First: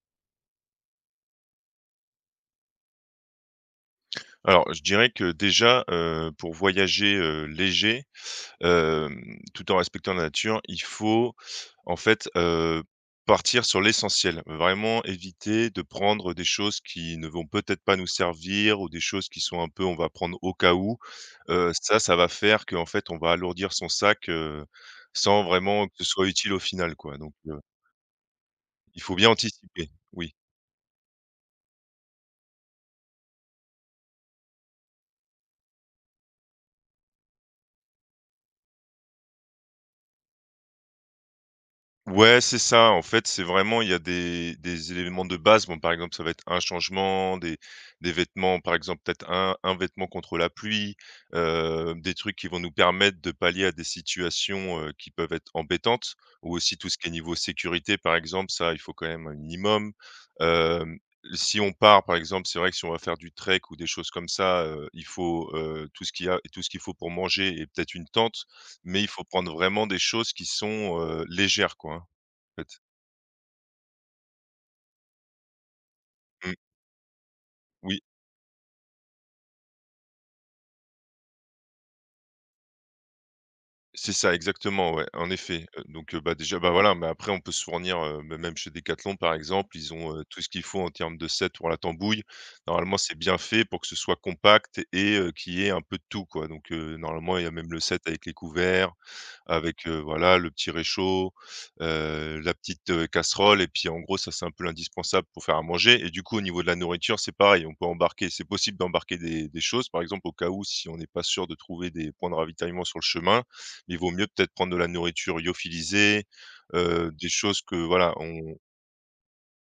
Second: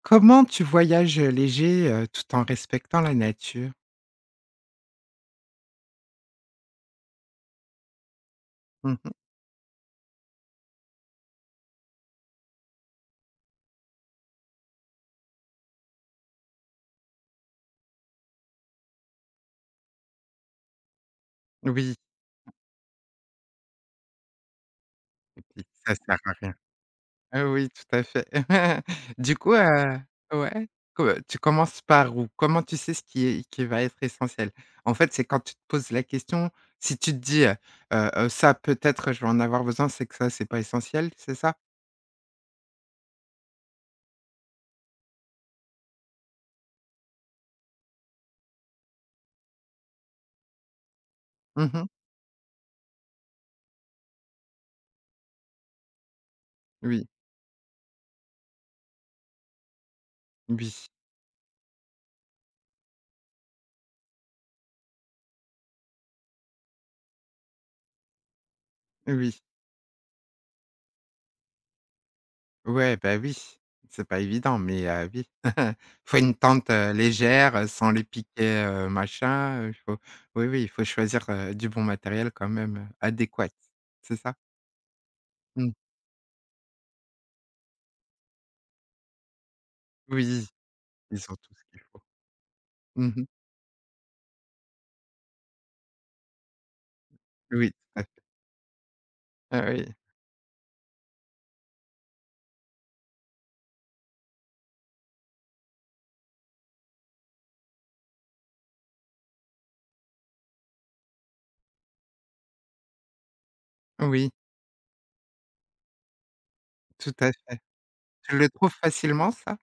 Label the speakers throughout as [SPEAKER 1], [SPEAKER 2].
[SPEAKER 1] Comment tu voyages, léger, tout en respectant la nature?
[SPEAKER 2] Alors, je dirais que déjà, pour voyager, léger,
[SPEAKER 1] Mmh.
[SPEAKER 2] hem, tout en respectant la nature, il faut en fait, partir sur l'essentiel. Vraiment éviter de prendre des choses qui ne vont peut-être pas nous servir ou des choses qui sont un peu on va prendre au cas où. Heu,
[SPEAKER 1] Oui,
[SPEAKER 2] ça, ça va faire qu'en fait on va alourdir son sac, sans
[SPEAKER 1] oui,
[SPEAKER 2] vraiment
[SPEAKER 1] ça
[SPEAKER 2] que ce
[SPEAKER 1] sert
[SPEAKER 2] soit
[SPEAKER 1] à
[SPEAKER 2] utile
[SPEAKER 1] rien.
[SPEAKER 2] au final, quoi. Donc,
[SPEAKER 1] Ah oui, tout à fait.
[SPEAKER 2] il faut bien
[SPEAKER 1] Du coup,
[SPEAKER 2] anticiper. Oui.
[SPEAKER 1] ouais, que tu commences par où? Comment tu sais ce qui va être essentiel? En fait, c'est quand tu te poses la question, si tu te dis: «Ça, peut-être, je vais en avoir besoin», c'est que ça, c'est pas essentiel, c'est ça?
[SPEAKER 2] Ouais, c'est ça. En fait, c'est vraiment il y a des éléments de base. Bon, par exemple, ça va être un changement, des vêtements, par exemple, peut-être un vêtement contre la pluie,
[SPEAKER 1] Mmh.
[SPEAKER 2] des trucs qui vont nous permettre de pallier à des situations, qui peuvent être embêtantes, ou aussi tout ce
[SPEAKER 1] Oui,
[SPEAKER 2] qui est niveau sécurité, par exemple, ça, il faut quand même un minimum. Hem, si on part, par exemple, c'est vrai que si on va faire du trek ou des choses comme ça, il faut, tout ce qu'il y a et tout ce qu'il faut pour manger et peut-être une tente, mais il
[SPEAKER 1] oui,
[SPEAKER 2] faut
[SPEAKER 1] oui.
[SPEAKER 2] prendre vraiment des choses qui sont, légères, quoi, hein fait.
[SPEAKER 1] Ouais, bah, oui, c'est pas évident, mais oui. Faut une
[SPEAKER 2] Mmh,
[SPEAKER 1] tente, légère, sans
[SPEAKER 2] oui,
[SPEAKER 1] les piquets, machin, il faut. Oui, oui, il faut choisir, du bon matériel quand même, adéquat,
[SPEAKER 2] c'est
[SPEAKER 1] c'est ça?
[SPEAKER 2] ça exactement, ouais, en effet,
[SPEAKER 1] Mmh.
[SPEAKER 2] donc bah, déjà, bah, voilà, mais après on peut se fournir, me même chez Decathlon par exemple, ils ont, tout
[SPEAKER 1] Oui,
[SPEAKER 2] ce qu'il faut en termes
[SPEAKER 1] ils
[SPEAKER 2] de
[SPEAKER 1] ont tout
[SPEAKER 2] set
[SPEAKER 1] ce
[SPEAKER 2] pour la
[SPEAKER 1] qu'il faut.
[SPEAKER 2] tambouille. Normalement, c'est
[SPEAKER 1] Mmh.
[SPEAKER 2] bien fait pour que ce soit compact et qui qu'il y ait un peu de tout, quoi, donc normalement, il y a
[SPEAKER 1] Oui,
[SPEAKER 2] même le
[SPEAKER 1] tout à
[SPEAKER 2] set
[SPEAKER 1] fait.
[SPEAKER 2] avec les couverts
[SPEAKER 1] Ah oui,
[SPEAKER 2] avec, voilà, le petit réchaud, la petite, casserole et puis, en gros, ça, c'est un peu l'indispensable pour faire à manger. Et du coup, au niveau de la nourriture, c'est pareil, on peut embarquer c'est possible d'embarquer des choses. Par exemple, au cas où, si on n'est pas sûr de trouver des points de ravitaillement sur le chemin, il vaut mieux
[SPEAKER 1] oui,
[SPEAKER 2] peut-être prendre de la nourriture lyophilisée,
[SPEAKER 1] tout
[SPEAKER 2] des
[SPEAKER 1] à fait.
[SPEAKER 2] choses que, voilà,
[SPEAKER 1] Tu le
[SPEAKER 2] on
[SPEAKER 1] trouves facilement ça?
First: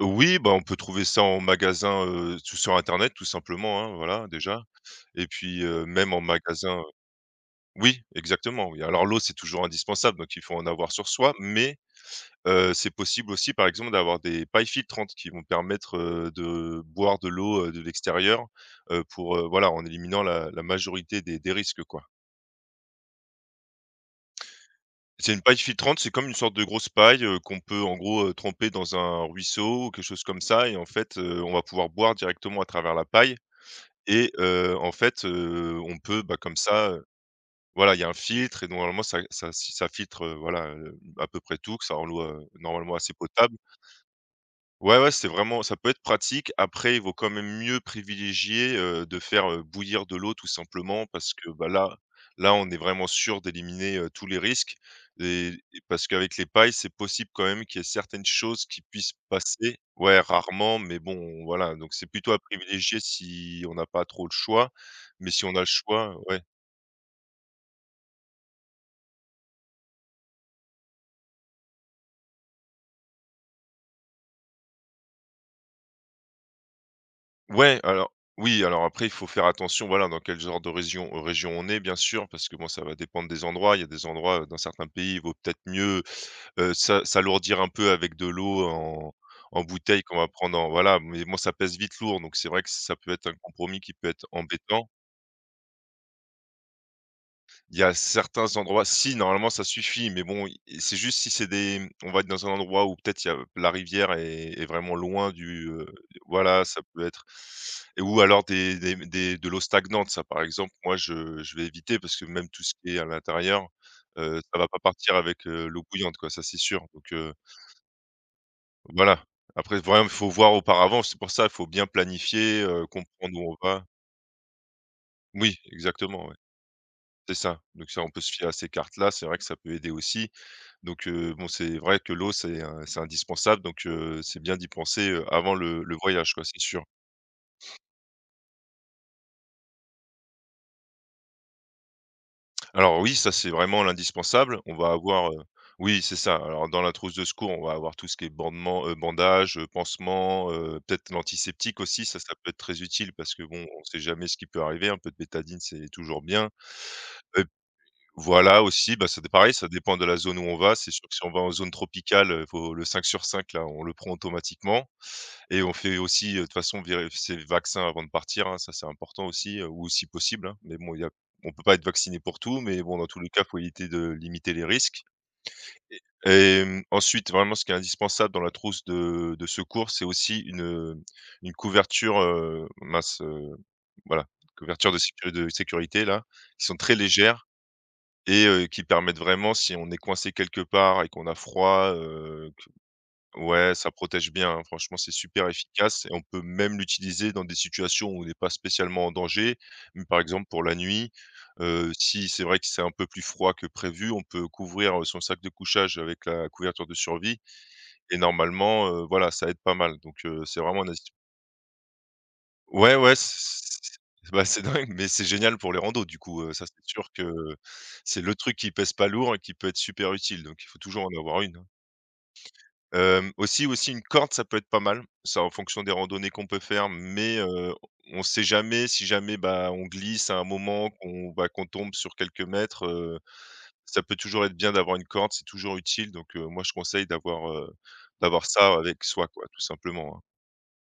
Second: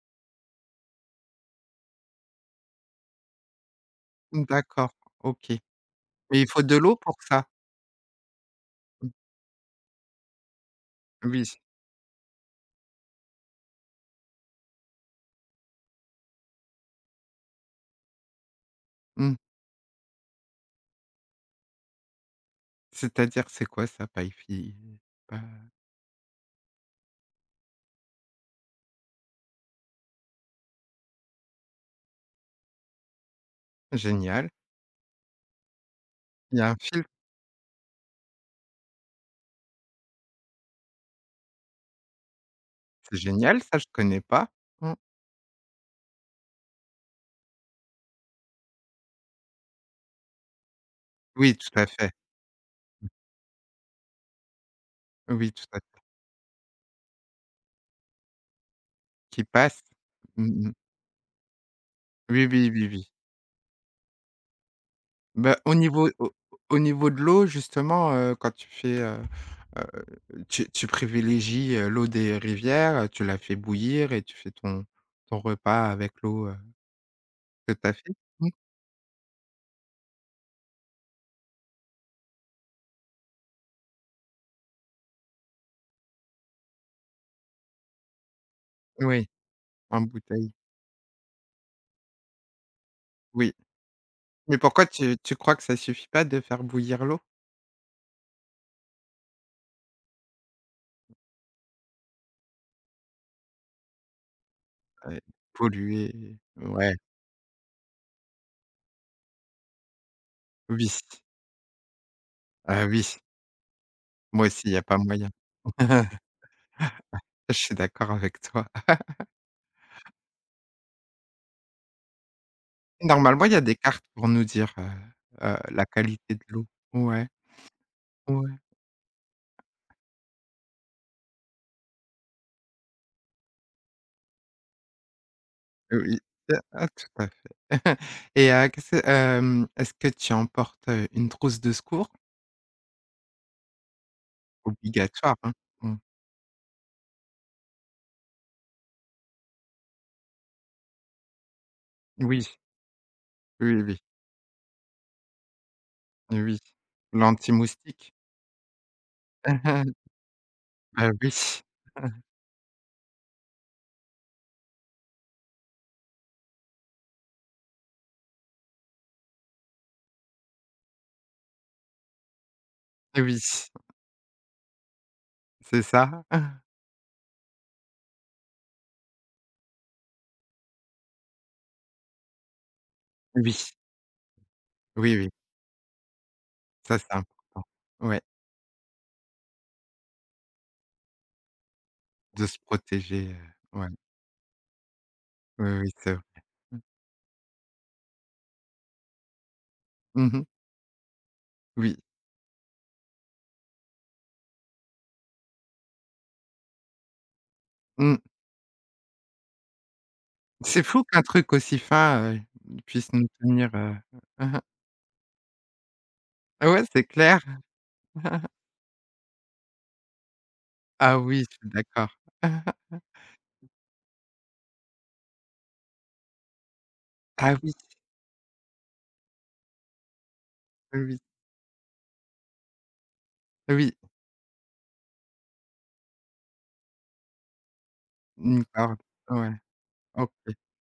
[SPEAKER 2] oui, bah, on peut trouver ça en magasin, tout sur internet, tout simplement, hein, voilà, déjà,
[SPEAKER 1] D'accord,
[SPEAKER 2] et
[SPEAKER 1] OK.
[SPEAKER 2] puis,
[SPEAKER 1] Mais
[SPEAKER 2] même en
[SPEAKER 1] il faut de
[SPEAKER 2] magasin
[SPEAKER 1] l'eau pour ça?
[SPEAKER 2] oui, exactement, oui. Alors
[SPEAKER 1] Mmh.
[SPEAKER 2] l'eau, c'est toujours indispensable, donc il faut en avoir sur soi,
[SPEAKER 1] Oui.
[SPEAKER 2] mais c'est possible aussi, par exemple, d'avoir des pailles filtrantes qui vont permettre, de boire de l'eau, de l'extérieur,
[SPEAKER 1] Mmh.
[SPEAKER 2] pour, voilà, en éliminant la majorité des risques, quoi.
[SPEAKER 1] C'est-à-dire, c'est quoi ça? Paifi?
[SPEAKER 2] C'est
[SPEAKER 1] Pas
[SPEAKER 2] une paille filtrante, c'est comme une sorte de grosse paille, qu'on peut, en gros, tremper dans un ruisseau ou quelque chose comme ça, et en fait, on va pouvoir boire directement à travers la paille. Et
[SPEAKER 1] génial.
[SPEAKER 2] en fait, on peut, bah, comme
[SPEAKER 1] Il y a un
[SPEAKER 2] ça,
[SPEAKER 1] fil.
[SPEAKER 2] voilà, il y a un filtre et normalement ça si ça filtre, voilà, à peu près tout, que ça rend l'eau, normalement assez
[SPEAKER 1] C'est
[SPEAKER 2] potable.
[SPEAKER 1] génial ça, je connais pas. Mmh.
[SPEAKER 2] Ouais, ouais, c'est vraiment ça peut être pratique. Après, il vaut quand même mieux privilégier, de faire, bouillir de l'eau tout simplement, parce que,
[SPEAKER 1] Oui, tout
[SPEAKER 2] bah,
[SPEAKER 1] à
[SPEAKER 2] là
[SPEAKER 1] fait.
[SPEAKER 2] là, on est vraiment sûr d'éliminer, tous les risques,
[SPEAKER 1] Oui,
[SPEAKER 2] et
[SPEAKER 1] tout à
[SPEAKER 2] et
[SPEAKER 1] fait.
[SPEAKER 2] parce qu'avec les pailles, c'est possible quand même qu'il y ait certaines choses qui puissent
[SPEAKER 1] Qui
[SPEAKER 2] passer.
[SPEAKER 1] passe.
[SPEAKER 2] Ouais,
[SPEAKER 1] Mmh mh.
[SPEAKER 2] rarement, mais bon, voilà, donc c'est plutôt à
[SPEAKER 1] Oui, oui, oui,
[SPEAKER 2] privilégier
[SPEAKER 1] oui.
[SPEAKER 2] si on n'a pas trop le choix, mais si on
[SPEAKER 1] Bah,
[SPEAKER 2] a le
[SPEAKER 1] au niveau
[SPEAKER 2] choix, ouais.
[SPEAKER 1] de l'eau justement, quand tu fais, heu, tu privilégies, l'eau des rivières, tu la fais bouillir et tu fais ton repas avec l'eau, que
[SPEAKER 2] Ouais,
[SPEAKER 1] tu as
[SPEAKER 2] alors
[SPEAKER 1] fait? Mmh.
[SPEAKER 2] oui, alors après, il faut faire attention, voilà, dans quel genre de région on est, bien sûr, parce que bon, ça va dépendre des endroits. Il y a des endroits, dans certains pays, il vaut peut-être mieux, s'alourdir un peu avec de l'eau en
[SPEAKER 1] Oui,
[SPEAKER 2] en
[SPEAKER 1] en
[SPEAKER 2] bouteille qu'on va
[SPEAKER 1] bouteille.
[SPEAKER 2] prendre en voilà, mais bon, ça pèse vite lourd, donc c'est vrai que ça peut être un
[SPEAKER 1] Oui.
[SPEAKER 2] compromis qui peut être
[SPEAKER 1] Mais pourquoi
[SPEAKER 2] embêtant.
[SPEAKER 1] tu crois que ça suffit pas de faire bouillir l'eau?
[SPEAKER 2] Il y a certains endroits si normalement ça suffit, mais bon, i c'est juste si c'est des on va être dans un endroit où peut-être il y a la rivière est vraiment
[SPEAKER 1] Ouais,
[SPEAKER 2] loin du,
[SPEAKER 1] polluer,
[SPEAKER 2] voilà, ça
[SPEAKER 1] ouais.
[SPEAKER 2] peut être. Et ou alors des de l'eau stagnante, ça, par exemple,
[SPEAKER 1] Oui.
[SPEAKER 2] moi, je vais éviter, parce que même tout ce
[SPEAKER 1] Ah
[SPEAKER 2] qui est à
[SPEAKER 1] oui,
[SPEAKER 2] l'intérieur,
[SPEAKER 1] moi
[SPEAKER 2] ça
[SPEAKER 1] aussi,
[SPEAKER 2] va
[SPEAKER 1] il y
[SPEAKER 2] pas
[SPEAKER 1] a pas
[SPEAKER 2] partir
[SPEAKER 1] moyen.
[SPEAKER 2] avec, l'eau bouillante, quoi, ça, c'est sûr, donc
[SPEAKER 1] Je suis d'accord avec toi.
[SPEAKER 2] voilà. Après vraiment, il faut voir auparavant, c'est pour ça, il faut bien planifier, comprendre
[SPEAKER 1] Normalement, il
[SPEAKER 2] où
[SPEAKER 1] y a
[SPEAKER 2] on
[SPEAKER 1] des
[SPEAKER 2] va.
[SPEAKER 1] cartes pour nous dire
[SPEAKER 2] Oui,
[SPEAKER 1] la
[SPEAKER 2] exactement,
[SPEAKER 1] qualité
[SPEAKER 2] ouais,
[SPEAKER 1] de l'eau. Ouais,
[SPEAKER 2] c'est ça, donc ça, on peut se fier à
[SPEAKER 1] ouais,
[SPEAKER 2] ces cartes-là, c'est vrai que ça peut aider aussi. Donc bon, c'est vrai que l'eau, c'est indispensable, donc c'est bien d'y penser, avant le
[SPEAKER 1] oui,
[SPEAKER 2] voyage, quoi, c'est sûr.
[SPEAKER 1] ah, tout à fait. Est-ce que tu emportes, une trousse de secours?
[SPEAKER 2] Alors oui, ça, c'est vraiment l'indispensable. On va avoir,
[SPEAKER 1] Obligatoire, hein? Mmh.
[SPEAKER 2] oui, c'est ça. Alors dans la trousse de secours, on va avoir tout ce qui est bandages, pansements, peut-être l'antiseptique aussi, ça
[SPEAKER 1] Oui,
[SPEAKER 2] peut être très utile, parce que, bon,
[SPEAKER 1] oui,
[SPEAKER 2] on ne sait
[SPEAKER 1] oui,
[SPEAKER 2] jamais ce qui peut arriver. Un peu de bétadine, c'est toujours bien.
[SPEAKER 1] oui.
[SPEAKER 2] Heu,
[SPEAKER 1] L'anti-moustique.
[SPEAKER 2] voilà aussi, bah, ça pareil, ça dépend de la zone où on va. C'est sûr
[SPEAKER 1] Bah,
[SPEAKER 2] que si on
[SPEAKER 1] oui,
[SPEAKER 2] va en zone tropicale, faut le 5 sur 5 là, on le prend automatiquement. Et on fait aussi, de toute façon vér ses vaccins avant de partir, hein, ça c'est important aussi, ou si possible, hein. Mais bon, il y a on peut pas être vacciné pour tout, mais bon, dans tous les
[SPEAKER 1] oui,
[SPEAKER 2] cas, faut éviter de limiter les risques.
[SPEAKER 1] c'est
[SPEAKER 2] Et
[SPEAKER 1] ça.
[SPEAKER 2] et mmh, ensuite, vraiment, ce qui est indispensable dans la trousse de secours, c'est aussi une couverture, mince,
[SPEAKER 1] Oui,
[SPEAKER 2] voilà, couverture de
[SPEAKER 1] oui, oui,
[SPEAKER 2] sécurité là, qui sont très
[SPEAKER 1] ça, c'est
[SPEAKER 2] légères
[SPEAKER 1] important. Ouais,
[SPEAKER 2] et qui permettent vraiment, si on est coincé quelque part et qu'on a froid,
[SPEAKER 1] de
[SPEAKER 2] heu.
[SPEAKER 1] se protéger,
[SPEAKER 2] Ouais,
[SPEAKER 1] ouais,
[SPEAKER 2] ça protège bien, hein. Franchement, c'est super
[SPEAKER 1] oui, oui,
[SPEAKER 2] efficace,
[SPEAKER 1] c'est
[SPEAKER 2] et
[SPEAKER 1] vrai.
[SPEAKER 2] on peut
[SPEAKER 1] Mmh
[SPEAKER 2] même l'utiliser dans des situations où on n'est pas spécialement en danger. Mais par
[SPEAKER 1] mmh.
[SPEAKER 2] exemple, pour la nuit,
[SPEAKER 1] Oui.
[SPEAKER 2] si c'est vrai que c'est un peu plus froid que prévu, on peut couvrir, son sac de couchage avec la couverture de survie, et
[SPEAKER 1] Mmh.
[SPEAKER 2] normalement, voilà, ça aide pas mal. Donc c'est
[SPEAKER 1] C'est
[SPEAKER 2] vraiment un
[SPEAKER 1] fou
[SPEAKER 2] astuce
[SPEAKER 1] qu'un truc aussi fin,
[SPEAKER 2] ouais,
[SPEAKER 1] puisse
[SPEAKER 2] ouais,
[SPEAKER 1] nous
[SPEAKER 2] c
[SPEAKER 1] tenirmmh
[SPEAKER 2] bah, c'est dingue, mais c'est génial pour les randos, du coup, ça
[SPEAKER 1] Ouais,
[SPEAKER 2] c'est
[SPEAKER 1] c'est
[SPEAKER 2] sûr que
[SPEAKER 1] clair.
[SPEAKER 2] c'est le truc qui pèse pas lourd et qui peut être super utile, donc il faut toujours
[SPEAKER 1] Ah
[SPEAKER 2] en avoir
[SPEAKER 1] oui, je
[SPEAKER 2] une, hein.
[SPEAKER 1] suis d'accord.
[SPEAKER 2] Hem, aussi aussi une corde, ça peut être pas mal. Ça en fonction des randonnées qu'on peut faire, mais
[SPEAKER 1] Ah oui,
[SPEAKER 2] on sait jamais, si jamais, bah, on glisse à un moment,
[SPEAKER 1] oui, oui,
[SPEAKER 2] qu'on bah, qu'on tombe sur quelques mètres,
[SPEAKER 1] ah oui,
[SPEAKER 2] ça peut toujours être bien d'avoir une corde, c'est toujours utile, donc moi je conseille d'avoir,
[SPEAKER 1] une
[SPEAKER 2] ça
[SPEAKER 1] corde,
[SPEAKER 2] avec soi, quoi,
[SPEAKER 1] ouais,
[SPEAKER 2] tout simplement, hein.
[SPEAKER 1] OK.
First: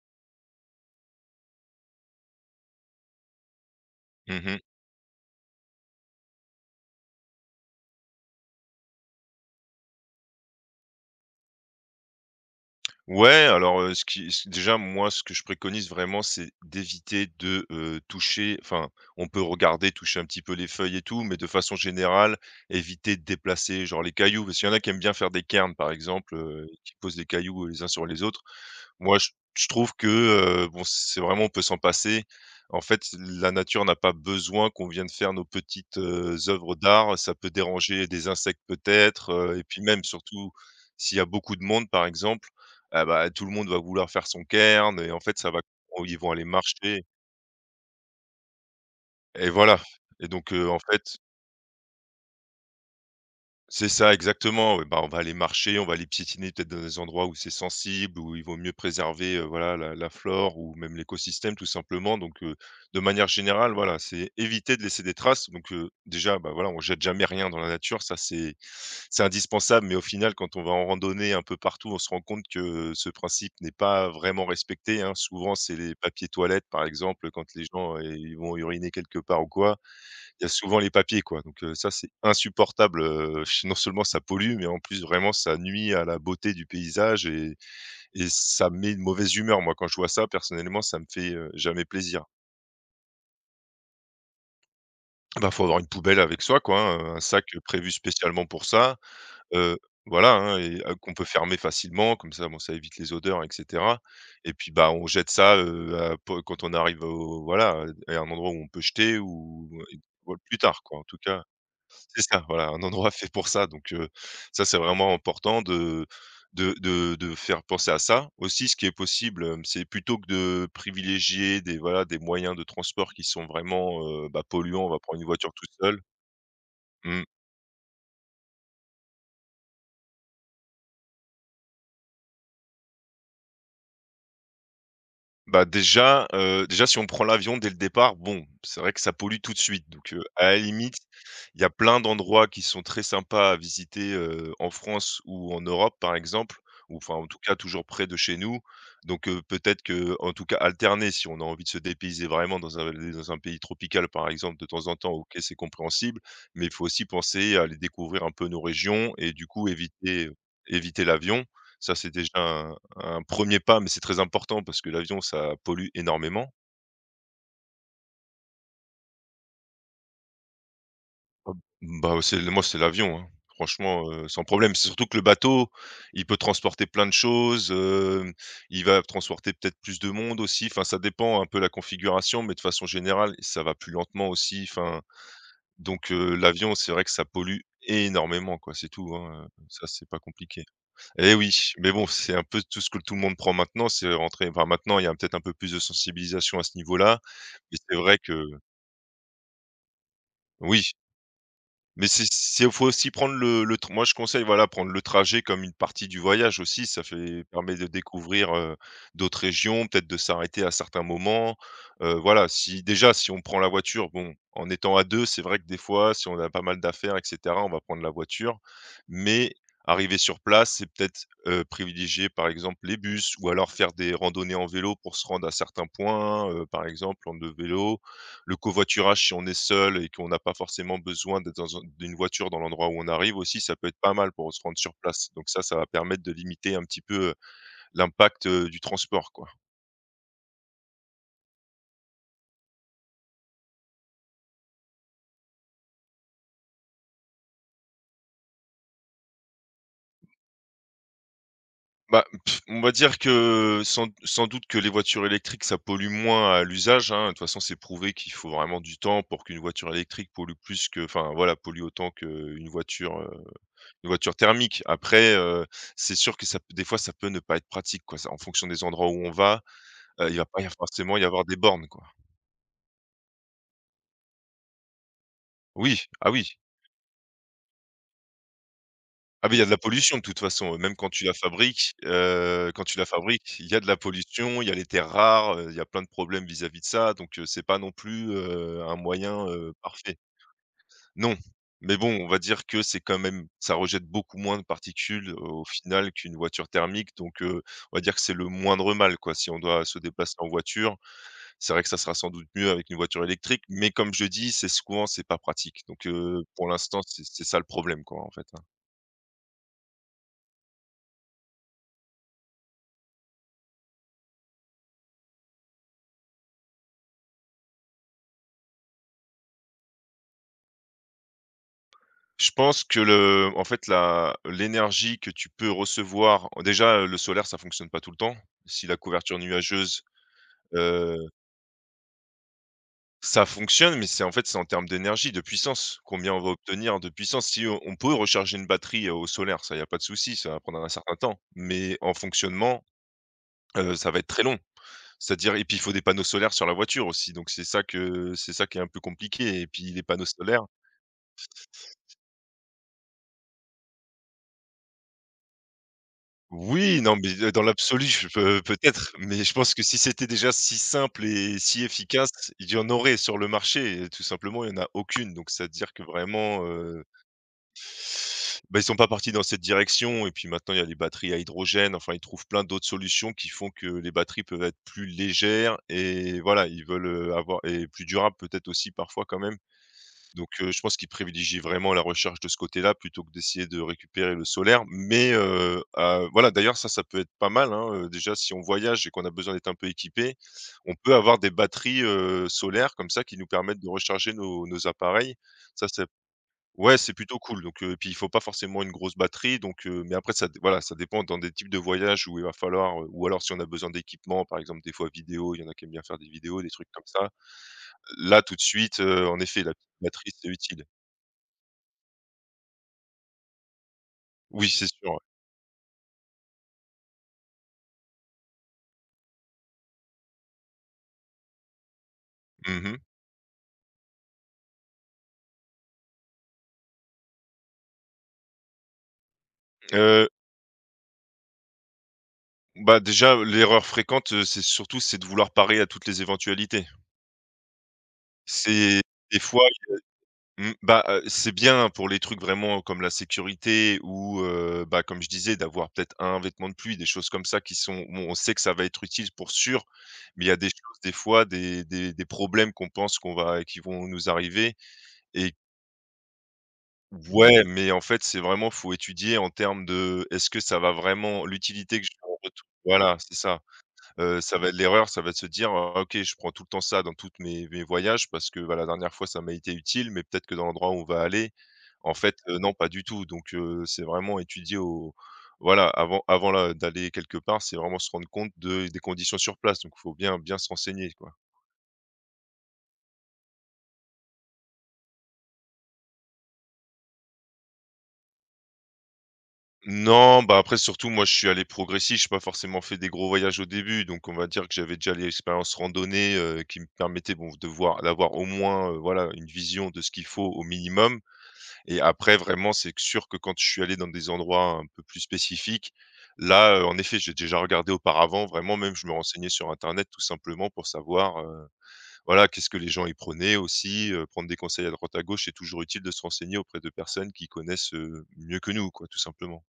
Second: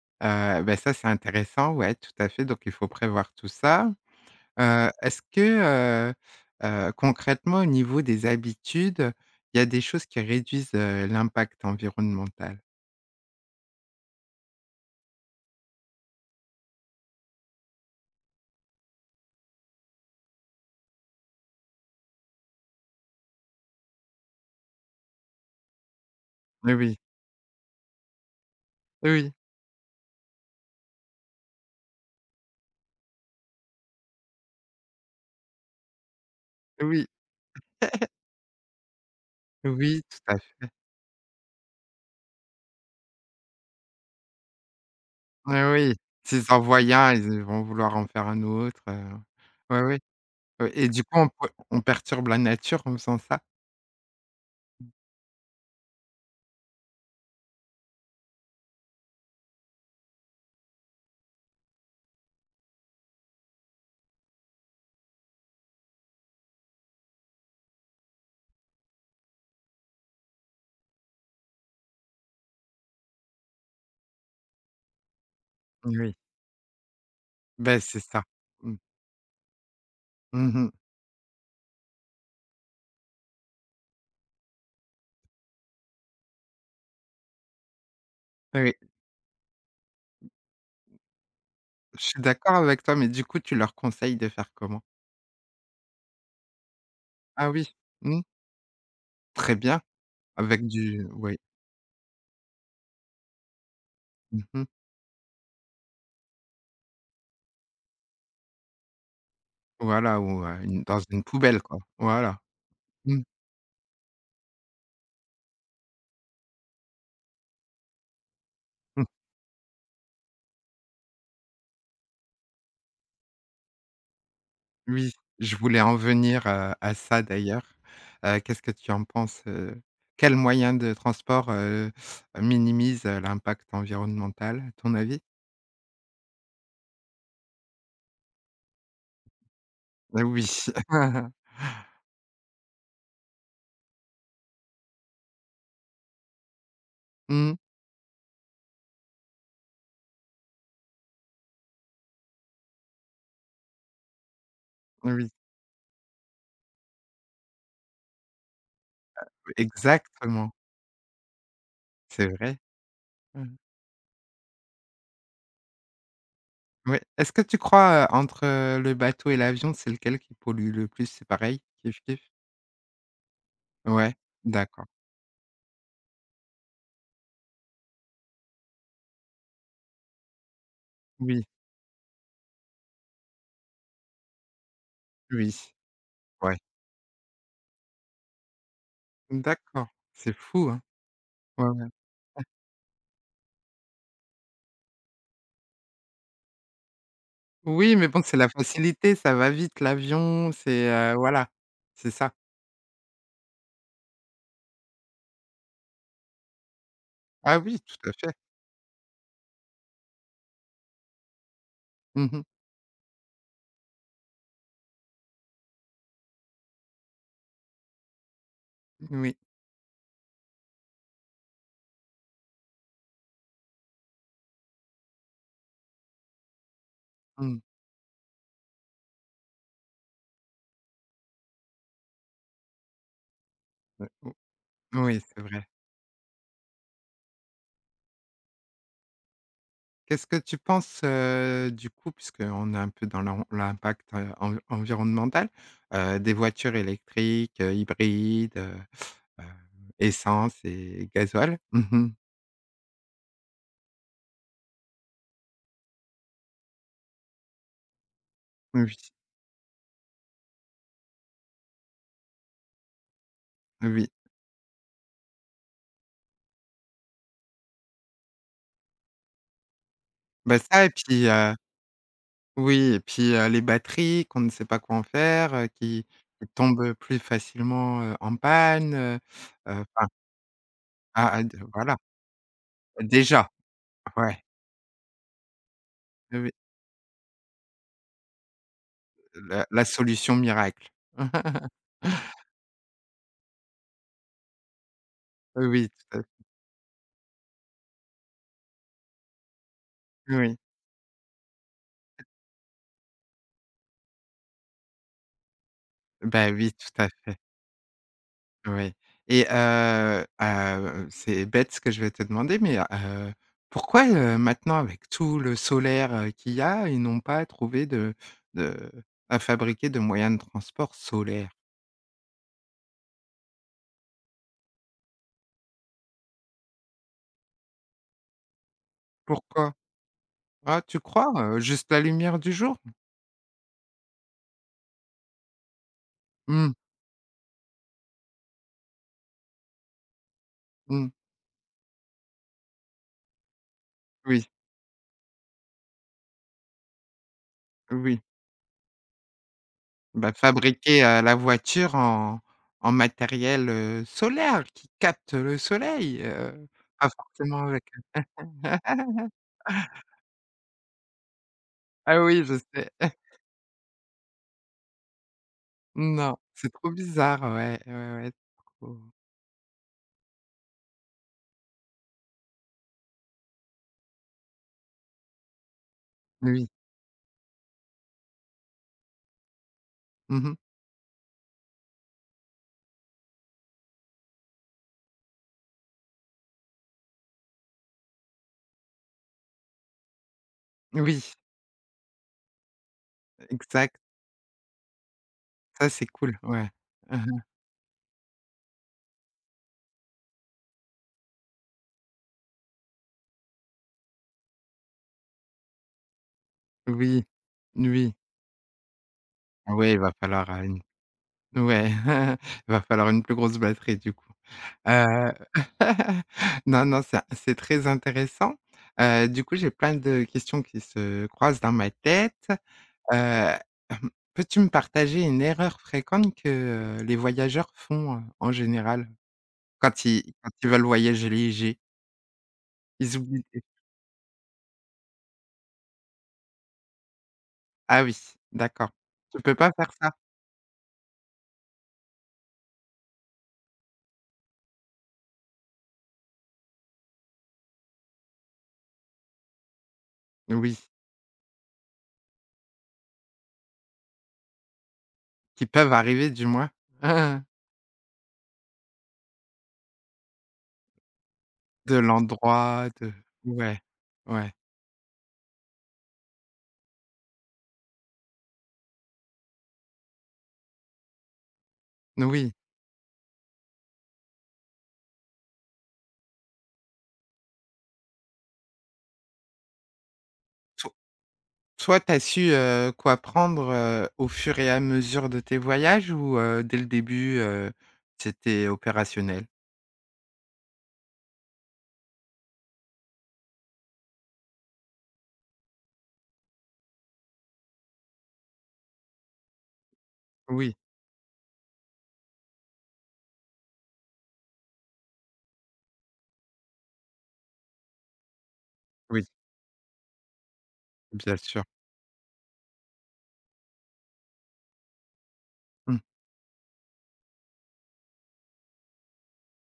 [SPEAKER 1] Bah, ça, c'est intéressant, ouais, tout à fait, donc il faut prévoir tout ça.
[SPEAKER 2] Mmh.
[SPEAKER 1] Est-ce que, heu concrètement, au niveau des habitudes, il y a des choses qui réduisent, l'impact environnemental?
[SPEAKER 2] Ouais, alors, ce qui ce déjà, moi, ce que je préconise vraiment, c'est d'éviter de, toucher enfin, on peut regarder, toucher un petit peu les feuilles et tout, mais de façon générale, éviter de déplacer, genre, les cailloux. Parce qu'il y en a qui aiment bien faire des cairns, par exemple,
[SPEAKER 1] Oui,
[SPEAKER 2] qui
[SPEAKER 1] oui,
[SPEAKER 2] posent des cailloux, les uns sur les autres. Moi, je
[SPEAKER 1] oui,
[SPEAKER 2] je trouve que, bon, c'est vraiment on peut s'en passer. En fait, la nature n'a pas besoin qu'on vienne faire nos petites, œuvres
[SPEAKER 1] oui,
[SPEAKER 2] d'art. Ça peut déranger des insectes peut-être, heu, et puis
[SPEAKER 1] oui,
[SPEAKER 2] même
[SPEAKER 1] tout à
[SPEAKER 2] surtout
[SPEAKER 1] fait.
[SPEAKER 2] s'il y a beaucoup de monde par exemple, ah bah, tout le monde va vouloir faire son cairn et en fait ça va
[SPEAKER 1] Eh oui,
[SPEAKER 2] ils vont aller
[SPEAKER 1] s'ils en voient
[SPEAKER 2] marcher
[SPEAKER 1] un, ils vont vouloir en faire un autre,
[SPEAKER 2] et voilà,
[SPEAKER 1] ouais, ouais,
[SPEAKER 2] et donc
[SPEAKER 1] ouais
[SPEAKER 2] en
[SPEAKER 1] et du
[SPEAKER 2] fait
[SPEAKER 1] coup on perturbe la nature en faisant ça?
[SPEAKER 2] C'est ça, exactement, ouais,
[SPEAKER 1] Mmh.
[SPEAKER 2] bah, on va aller marcher, on va aller piétiner peut-être dans des endroits où c'est sensible, où il vaut mieux préserver, voilà, la flore ou même l'écosystème, tout simplement, donc de manière générale, voilà, c'est éviter de laisser des traces, donc déjà, bah, voilà, on jette jamais rien dans la nature, ça c'est indispensable, mais au final quand on va en randonnée un peu partout, on se rend compte que ce principe n'est pas vraiment respecté, hein. Souvent c'est les
[SPEAKER 1] Oui,
[SPEAKER 2] papiers toilettes, par exemple, quand les
[SPEAKER 1] ben
[SPEAKER 2] gens,
[SPEAKER 1] c'est ça.
[SPEAKER 2] ils vont
[SPEAKER 1] Mmh.
[SPEAKER 2] uriner quelque part ou quoi, il y a
[SPEAKER 1] Mmh.
[SPEAKER 2] souvent les papiers, quoi, donc ça, c'est insupportable, non seulement ça pollue, mais en plus, vraiment, ça nuit à la beauté du paysage, et ça
[SPEAKER 1] Oui,
[SPEAKER 2] met une mauvaise humeur. Moi, quand je vois ça, personnellement, ça me fait, jamais
[SPEAKER 1] je suis
[SPEAKER 2] plaisir.
[SPEAKER 1] d'accord avec toi, mais du coup tu leur conseilles de faire comment?
[SPEAKER 2] Bah, faut avoir une poubelle avec soi, quoi, hein, un sac
[SPEAKER 1] Ah oui,
[SPEAKER 2] prévu
[SPEAKER 1] mmh,
[SPEAKER 2] spécialement pour ça,
[SPEAKER 1] très
[SPEAKER 2] heu,
[SPEAKER 1] bien.
[SPEAKER 2] voilà, hein,
[SPEAKER 1] Avec
[SPEAKER 2] et
[SPEAKER 1] du
[SPEAKER 2] qu'on peut
[SPEAKER 1] oui.
[SPEAKER 2] fermer facilement, comme ça, bon, ça évite les odeurs et cetera,
[SPEAKER 1] Mmh
[SPEAKER 2] et
[SPEAKER 1] mh.
[SPEAKER 2] puis, bah, on jette ça, à po quand on arrive au voilà, à un endroit où on peut jeter,
[SPEAKER 1] Voilà
[SPEAKER 2] ou
[SPEAKER 1] ou,
[SPEAKER 2] plus tard,
[SPEAKER 1] une
[SPEAKER 2] quoi,
[SPEAKER 1] dans
[SPEAKER 2] en tout
[SPEAKER 1] une
[SPEAKER 2] cas.
[SPEAKER 1] poubelle quoi.
[SPEAKER 2] C'est
[SPEAKER 1] Voilà.
[SPEAKER 2] ça, voilà, un endroit
[SPEAKER 1] Mmh
[SPEAKER 2] fait pour ça, donc ça, c'est vraiment important de faire penser à ça. Aussi, ce qui est
[SPEAKER 1] mh.
[SPEAKER 2] possible, c'est plutôt que de privilégier des, voilà, des moyens de transport qui sont vraiment, bah, polluants, on va
[SPEAKER 1] Oui,
[SPEAKER 2] prendre une voiture
[SPEAKER 1] je
[SPEAKER 2] tout
[SPEAKER 1] voulais en
[SPEAKER 2] seul.
[SPEAKER 1] venir, à ça
[SPEAKER 2] Mmh.
[SPEAKER 1] d'ailleurs. Qu'est-ce que tu en penses? Quel moyen de transport, minimise, l'impact environnemental à ton avis?
[SPEAKER 2] Bah, déjà, si on prend l'avion dès le départ, bon, c'est vrai que ça pollue tout de suite, donc
[SPEAKER 1] Heu,
[SPEAKER 2] à
[SPEAKER 1] oui.
[SPEAKER 2] la limite, il y a plein d'endroits qui sont très sympas à visiter, en France ou en Europe, par exemple, ou enfin, en tout
[SPEAKER 1] Mmh,
[SPEAKER 2] cas, toujours près de chez nous. Donc peut-être que, en tout cas, alterner si on a envie de se dépayser vraiment dans un pays tropical, par exemple, de temps en temps,
[SPEAKER 1] oui,
[SPEAKER 2] OK, c'est compréhensible, mais il faut aussi penser à aller découvrir un peu nos régions et du coup
[SPEAKER 1] exactement,
[SPEAKER 2] éviter l'avion. Ça, c'est
[SPEAKER 1] c'est vrai.
[SPEAKER 2] déjà un
[SPEAKER 1] Mmh.
[SPEAKER 2] premier pas, mais c'est très important parce que l'avion, ça pollue énormément.
[SPEAKER 1] Oui. Est-ce que tu crois, entre, le bateau et l'avion, c'est lequel qui pollue le plus? C'est
[SPEAKER 2] Ah
[SPEAKER 1] pareil? Kif
[SPEAKER 2] bah,
[SPEAKER 1] kif?
[SPEAKER 2] c'est moi, c'est l'avion, hein. Franchement,
[SPEAKER 1] Ouais,
[SPEAKER 2] sans problème.
[SPEAKER 1] d'accord.
[SPEAKER 2] C'est surtout que le bateau, il peut transporter plein de choses, il va transporter peut-être plus de monde aussi. Enfin, ça dépend
[SPEAKER 1] Oui,
[SPEAKER 2] un peu la configuration, mais de façon générale, ça va plus lentement aussi. Enfin,
[SPEAKER 1] oui,
[SPEAKER 2] donc
[SPEAKER 1] ouais.
[SPEAKER 2] l'avion, c'est vrai que ça pollue énormément, quoi, c'est tout, hein, ça,
[SPEAKER 1] D'accord,
[SPEAKER 2] c'est pas
[SPEAKER 1] c'est
[SPEAKER 2] compliqué.
[SPEAKER 1] fou, hein?
[SPEAKER 2] Et oui,
[SPEAKER 1] Ouais, ouais.
[SPEAKER 2] mais bon, c'est un peu tout ce que tout le monde prend maintenant, c'est rentrer. Enfin maintenant, il y a peut-être un peu plus de sensibilisation à ce niveau-là, mais
[SPEAKER 1] Oui,
[SPEAKER 2] c'est
[SPEAKER 1] mais
[SPEAKER 2] vrai
[SPEAKER 1] bon, c'est
[SPEAKER 2] que
[SPEAKER 1] la facilité, ça va vite l'avion, c'est,
[SPEAKER 2] oui.
[SPEAKER 1] voilà,
[SPEAKER 2] Mais
[SPEAKER 1] c'est ça.
[SPEAKER 2] c'est faut aussi prendre le tr moi je conseille, voilà, prendre le trajet comme une partie du voyage aussi. Ça fait
[SPEAKER 1] Ah
[SPEAKER 2] Permet
[SPEAKER 1] oui,
[SPEAKER 2] de
[SPEAKER 1] tout à fait.
[SPEAKER 2] découvrir, d'autres régions, peut-être de s'arrêter à certains moments.
[SPEAKER 1] Mmh mh.
[SPEAKER 2] Voilà, si déjà, si on prend la voiture, bon, en étant à deux, c'est vrai que des fois, si on a pas mal d'affaires et cetera, on va prendre la voiture.
[SPEAKER 1] Oui.
[SPEAKER 2] Mais arriver sur place, c'est peut-être, privilégier, par exemple, les bus ou alors faire des randonnées en vélo pour se rendre à certains points, par exemple, en le
[SPEAKER 1] Mmh.
[SPEAKER 2] vélo le covoiturage si on est seul et qu'on n'a pas forcément besoin d'être dans un d'une voiture dans l'endroit où on arrive aussi, ça peut être
[SPEAKER 1] Ouais,
[SPEAKER 2] pas mal
[SPEAKER 1] o
[SPEAKER 2] pour se rendre sur
[SPEAKER 1] oui,
[SPEAKER 2] place.
[SPEAKER 1] c'est
[SPEAKER 2] Donc ça,
[SPEAKER 1] vrai.
[SPEAKER 2] ça va permettre de limiter un petit peu, l'impact, du transport, quoi.
[SPEAKER 1] Qu'est-ce que tu penses, du coup, puisqu'on est un peu dans l'impact, environnemental, des voitures électriques, hybrides, heu, essence et gasoil? Mmh mh.
[SPEAKER 2] Bah, pff, on va dire que sans doute que les voitures électriques, ça pollue moins à l'usage, hein. De toute façon, c'est prouvé qu'il faut vraiment
[SPEAKER 1] Oui,
[SPEAKER 2] du temps pour qu'une voiture électrique pollue plus que, enfin, voilà, pollue autant qu'une voiture, heu, une
[SPEAKER 1] oui.
[SPEAKER 2] voiture thermique. Après, c'est sûr que ça p des fois, ça peut ne pas être pratique, quoi. Ça en fonction des endroits où on va. Il va
[SPEAKER 1] Bah,
[SPEAKER 2] pas y a
[SPEAKER 1] ça et
[SPEAKER 2] forcément y
[SPEAKER 1] puis,
[SPEAKER 2] avoir
[SPEAKER 1] heu
[SPEAKER 2] des bornes, quoi.
[SPEAKER 1] Oui et puis, les batteries qu'on ne sait pas quoi en faire, qui
[SPEAKER 2] Oui, ah
[SPEAKER 1] qui
[SPEAKER 2] oui.
[SPEAKER 1] tombent plus facilement, en panne,
[SPEAKER 2] Ah beh, il y a de la
[SPEAKER 1] enfin,
[SPEAKER 2] pollution de toute façon, même quand tu
[SPEAKER 1] ah
[SPEAKER 2] la
[SPEAKER 1] ah d voilà,
[SPEAKER 2] fabriques,
[SPEAKER 1] déjà,
[SPEAKER 2] il y a de la
[SPEAKER 1] ouais,
[SPEAKER 2] pollution, il y a les terres rares, il y a plein de problèmes
[SPEAKER 1] oui,
[SPEAKER 2] vis-à-vis de ça, donc c'est pas non plus, un moyen,
[SPEAKER 1] la la
[SPEAKER 2] parfait.
[SPEAKER 1] solution miracle.
[SPEAKER 2] Non, mais bon, on va dire que c'est quand même ça rejette beaucoup moins de particules au
[SPEAKER 1] Oui,
[SPEAKER 2] final
[SPEAKER 1] tout à
[SPEAKER 2] qu'une
[SPEAKER 1] fait,
[SPEAKER 2] voiture thermique, donc on va dire que c'est le moindre mal, quoi, si on doit se déplacer en
[SPEAKER 1] oui.
[SPEAKER 2] voiture. C'est vrai que ça sera sans doute mieux avec une voiture électrique, mais comme je dis, c'est souvent, c'est pas pratique. Donc,
[SPEAKER 1] Bah,
[SPEAKER 2] pour
[SPEAKER 1] oui, tout
[SPEAKER 2] l'instant,
[SPEAKER 1] à fait,
[SPEAKER 2] c'est ça le problème, quoi, en fait, hein.
[SPEAKER 1] oui et c'est bête ce que je vais te demander, mais, pourquoi, maintenant avec tout le solaire, qu'il y a, ils n'ont pas trouvé de à fabriquer de moyens de transport solaires?
[SPEAKER 2] Je pense que le en fait, la l'énergie que tu peux recevoir, déjà, le solaire, ça fonctionne pas tout le temps. Si la couverture
[SPEAKER 1] Pourquoi?
[SPEAKER 2] nuageuse,
[SPEAKER 1] Ah, tu
[SPEAKER 2] heu,
[SPEAKER 1] crois? Juste la lumière du jour?
[SPEAKER 2] ça fonctionne, mais c'est en fait, c'est en termes d'énergie, de puissance. Combien on va
[SPEAKER 1] Mmh,
[SPEAKER 2] obtenir de puissance? Si on peut recharger une batterie, au solaire, ça, y a pas de souci, ça va prendre un
[SPEAKER 1] mmh,
[SPEAKER 2] certain temps, mais en fonctionnement, ça va être très
[SPEAKER 1] oui,
[SPEAKER 2] long. C'est-à-dire, et puis il faut des panneaux solaires sur la voiture aussi, donc c'est ça
[SPEAKER 1] oui.
[SPEAKER 2] que c'est ça qui est un peu compliqué, et puis les panneaux
[SPEAKER 1] Bah,
[SPEAKER 2] solaires,
[SPEAKER 1] fabriquer, la voiture en matériel, solaire qui capte le soleil,
[SPEAKER 2] oui,
[SPEAKER 1] pas
[SPEAKER 2] non, mais,
[SPEAKER 1] forcément
[SPEAKER 2] dans
[SPEAKER 1] avec
[SPEAKER 2] l'absolu, je peux peut-être, mais je pense que si c'était déjà si simple et si
[SPEAKER 1] ah
[SPEAKER 2] efficace,
[SPEAKER 1] oui, je
[SPEAKER 2] il y en
[SPEAKER 1] sais.
[SPEAKER 2] aurait sur le marché, et tout simplement, il y en a aucune, donc c'est-à-dire que
[SPEAKER 1] Non,
[SPEAKER 2] vraiment,
[SPEAKER 1] c'est trop bizarre, ouais, ouais, ouais,
[SPEAKER 2] bah, ils sont
[SPEAKER 1] trop
[SPEAKER 2] pas partis dans cette direction. Et puis maintenant il y a les batteries à hydrogène, enfin ils trouvent plein d'autres solutions qui font que les batteries peuvent être plus légères et voilà,
[SPEAKER 1] oui.
[SPEAKER 2] ils veulent, avoir et plus durables peut-être aussi parfois quand même. Donc,
[SPEAKER 1] Mmh.
[SPEAKER 2] je pense qu'ils privilégient vraiment la recherche de ce côté-là plutôt que d'essayer de récupérer le solaire. Mais, ah, voilà, d'ailleurs ça, ça peut être pas mal, hein, déjà si on voyage et qu'on a besoin d'être un peu équipé, on peut
[SPEAKER 1] Oui,
[SPEAKER 2] avoir des batteries, solaires comme ça qui nous permettent de
[SPEAKER 1] exact.
[SPEAKER 2] recharger nos appareils. Ça
[SPEAKER 1] Ça, c'est
[SPEAKER 2] c'est
[SPEAKER 1] cool, ouais.
[SPEAKER 2] Ouais, c'est plutôt cool, donc, puis il faut pas forcément une grosse batterie, donc, mais après ça d voilà, ça dépend dans des types de voyages où il va falloir, ou alors si on a besoin d'équipement, par exemple des fois vidéo, il y en a qui aiment bien faire des vidéos, des trucs comme
[SPEAKER 1] Oui,
[SPEAKER 2] ça.
[SPEAKER 1] oui, oui.
[SPEAKER 2] Là tout de suite, en effet la petite
[SPEAKER 1] Ouais, il va
[SPEAKER 2] batterie
[SPEAKER 1] falloir,
[SPEAKER 2] c'est
[SPEAKER 1] heu,
[SPEAKER 2] utile.
[SPEAKER 1] Ouais, va falloir une plus grosse batterie du coup.
[SPEAKER 2] Oui, c'est sûr, ouais.
[SPEAKER 1] Heu, non, non, ça c'est très intéressant. Du coup, j'ai plein de questions qui se croisent dans ma tête.
[SPEAKER 2] Mmh mh.
[SPEAKER 1] Heu, Peux-tu me partager une erreur fréquente que, les voyageurs font, en général quand ils veulent voyager léger?
[SPEAKER 2] Bah,
[SPEAKER 1] Ils
[SPEAKER 2] déjà,
[SPEAKER 1] oublient.
[SPEAKER 2] l'erreur fréquente, c'est surtout c'est de vouloir parer à toutes les éventualités.
[SPEAKER 1] Ah oui, d'accord.
[SPEAKER 2] C'est des
[SPEAKER 1] Tu peux
[SPEAKER 2] fois
[SPEAKER 1] pas faire ça?
[SPEAKER 2] mmh, bah, c'est bien pour les trucs vraiment comme la sécurité, ou, bah, comme je disais, d'avoir peut-être un vêtement de pluie, des choses comme ça qui sont où on sait que ça va être utile pour sûr. Mais il y a des
[SPEAKER 1] Oui,
[SPEAKER 2] choses, des fois, des problèmes qu'on pense qu'on va qui vont nous arriver et
[SPEAKER 1] qui peuvent arriver du moins.
[SPEAKER 2] ouais, mais en fait, c'est vraiment, faut étudier en termes de: «Est-ce que ça va vraiment
[SPEAKER 1] De
[SPEAKER 2] l'utilité que je vais en retour.»
[SPEAKER 1] l'endroit, de
[SPEAKER 2] Voilà, c'est ça.
[SPEAKER 1] ouais, ouais,
[SPEAKER 2] Ça va être l'erreur, ça va être se dire: «Ah OK, je prends tout le temps ça dans toutes mes voyages parce que, bah, la dernière fois ça m'a été utile, mais peut-être que dans l'endroit où on va aller, en fait,
[SPEAKER 1] oui.
[SPEAKER 2] non, pas du tout». Donc c'est vraiment étudier au voilà, avant là d'aller quelque part, c'est vraiment se rendre compte de des conditions sur place, donc il faut bien se renseigner, quoi.
[SPEAKER 1] Toi, t'as su, quoi prendre, au fur et à mesure de tes voyages ou, dès le début, c'était opérationnel?
[SPEAKER 2] Non, bah, après surtout moi je suis allé progressif, j'ai pas forcément fait des gros voyages au début, donc on va dire que j'avais déjà l'expérience randonnée, qui me permettait, bon, de voir d'avoir au moins, voilà, une vision de ce qu'il faut au
[SPEAKER 1] Oui,
[SPEAKER 2] minimum. Et après vraiment, c'est sûr que quand je suis allé dans des endroits un peu plus spécifiques, là, en effet, j'ai déjà regardé auparavant, vraiment, même je me
[SPEAKER 1] oui,
[SPEAKER 2] renseignais sur internet tout simplement pour
[SPEAKER 1] bien
[SPEAKER 2] savoir,
[SPEAKER 1] sûr.
[SPEAKER 2] voilà, qu'est-ce que les gens y prenaient aussi, prendre des conseils à droite à gauche. C'est toujours
[SPEAKER 1] Mmh.
[SPEAKER 2] utile de se renseigner auprès de personnes qui connaissent, mieux que nous, quoi, tout simplement.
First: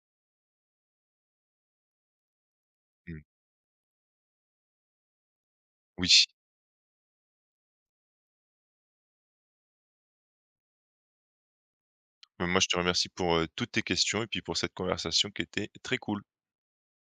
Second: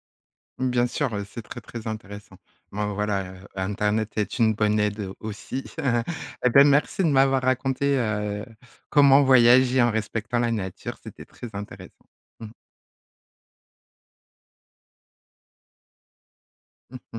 [SPEAKER 1] Bien sûr, c'est très, très intéressant. Bon
[SPEAKER 2] Mmh.
[SPEAKER 1] voilà, internet est une bonne aide, aussi.
[SPEAKER 2] Oui.
[SPEAKER 1] Eh bien, merci de m'avoir raconté, comment voyager en respectant la nature, c'était très intéressant.
[SPEAKER 2] Bah,
[SPEAKER 1] Mmh.
[SPEAKER 2] moi je te remercie pour, toutes tes questions et puis pour cette conversation qui était très cool.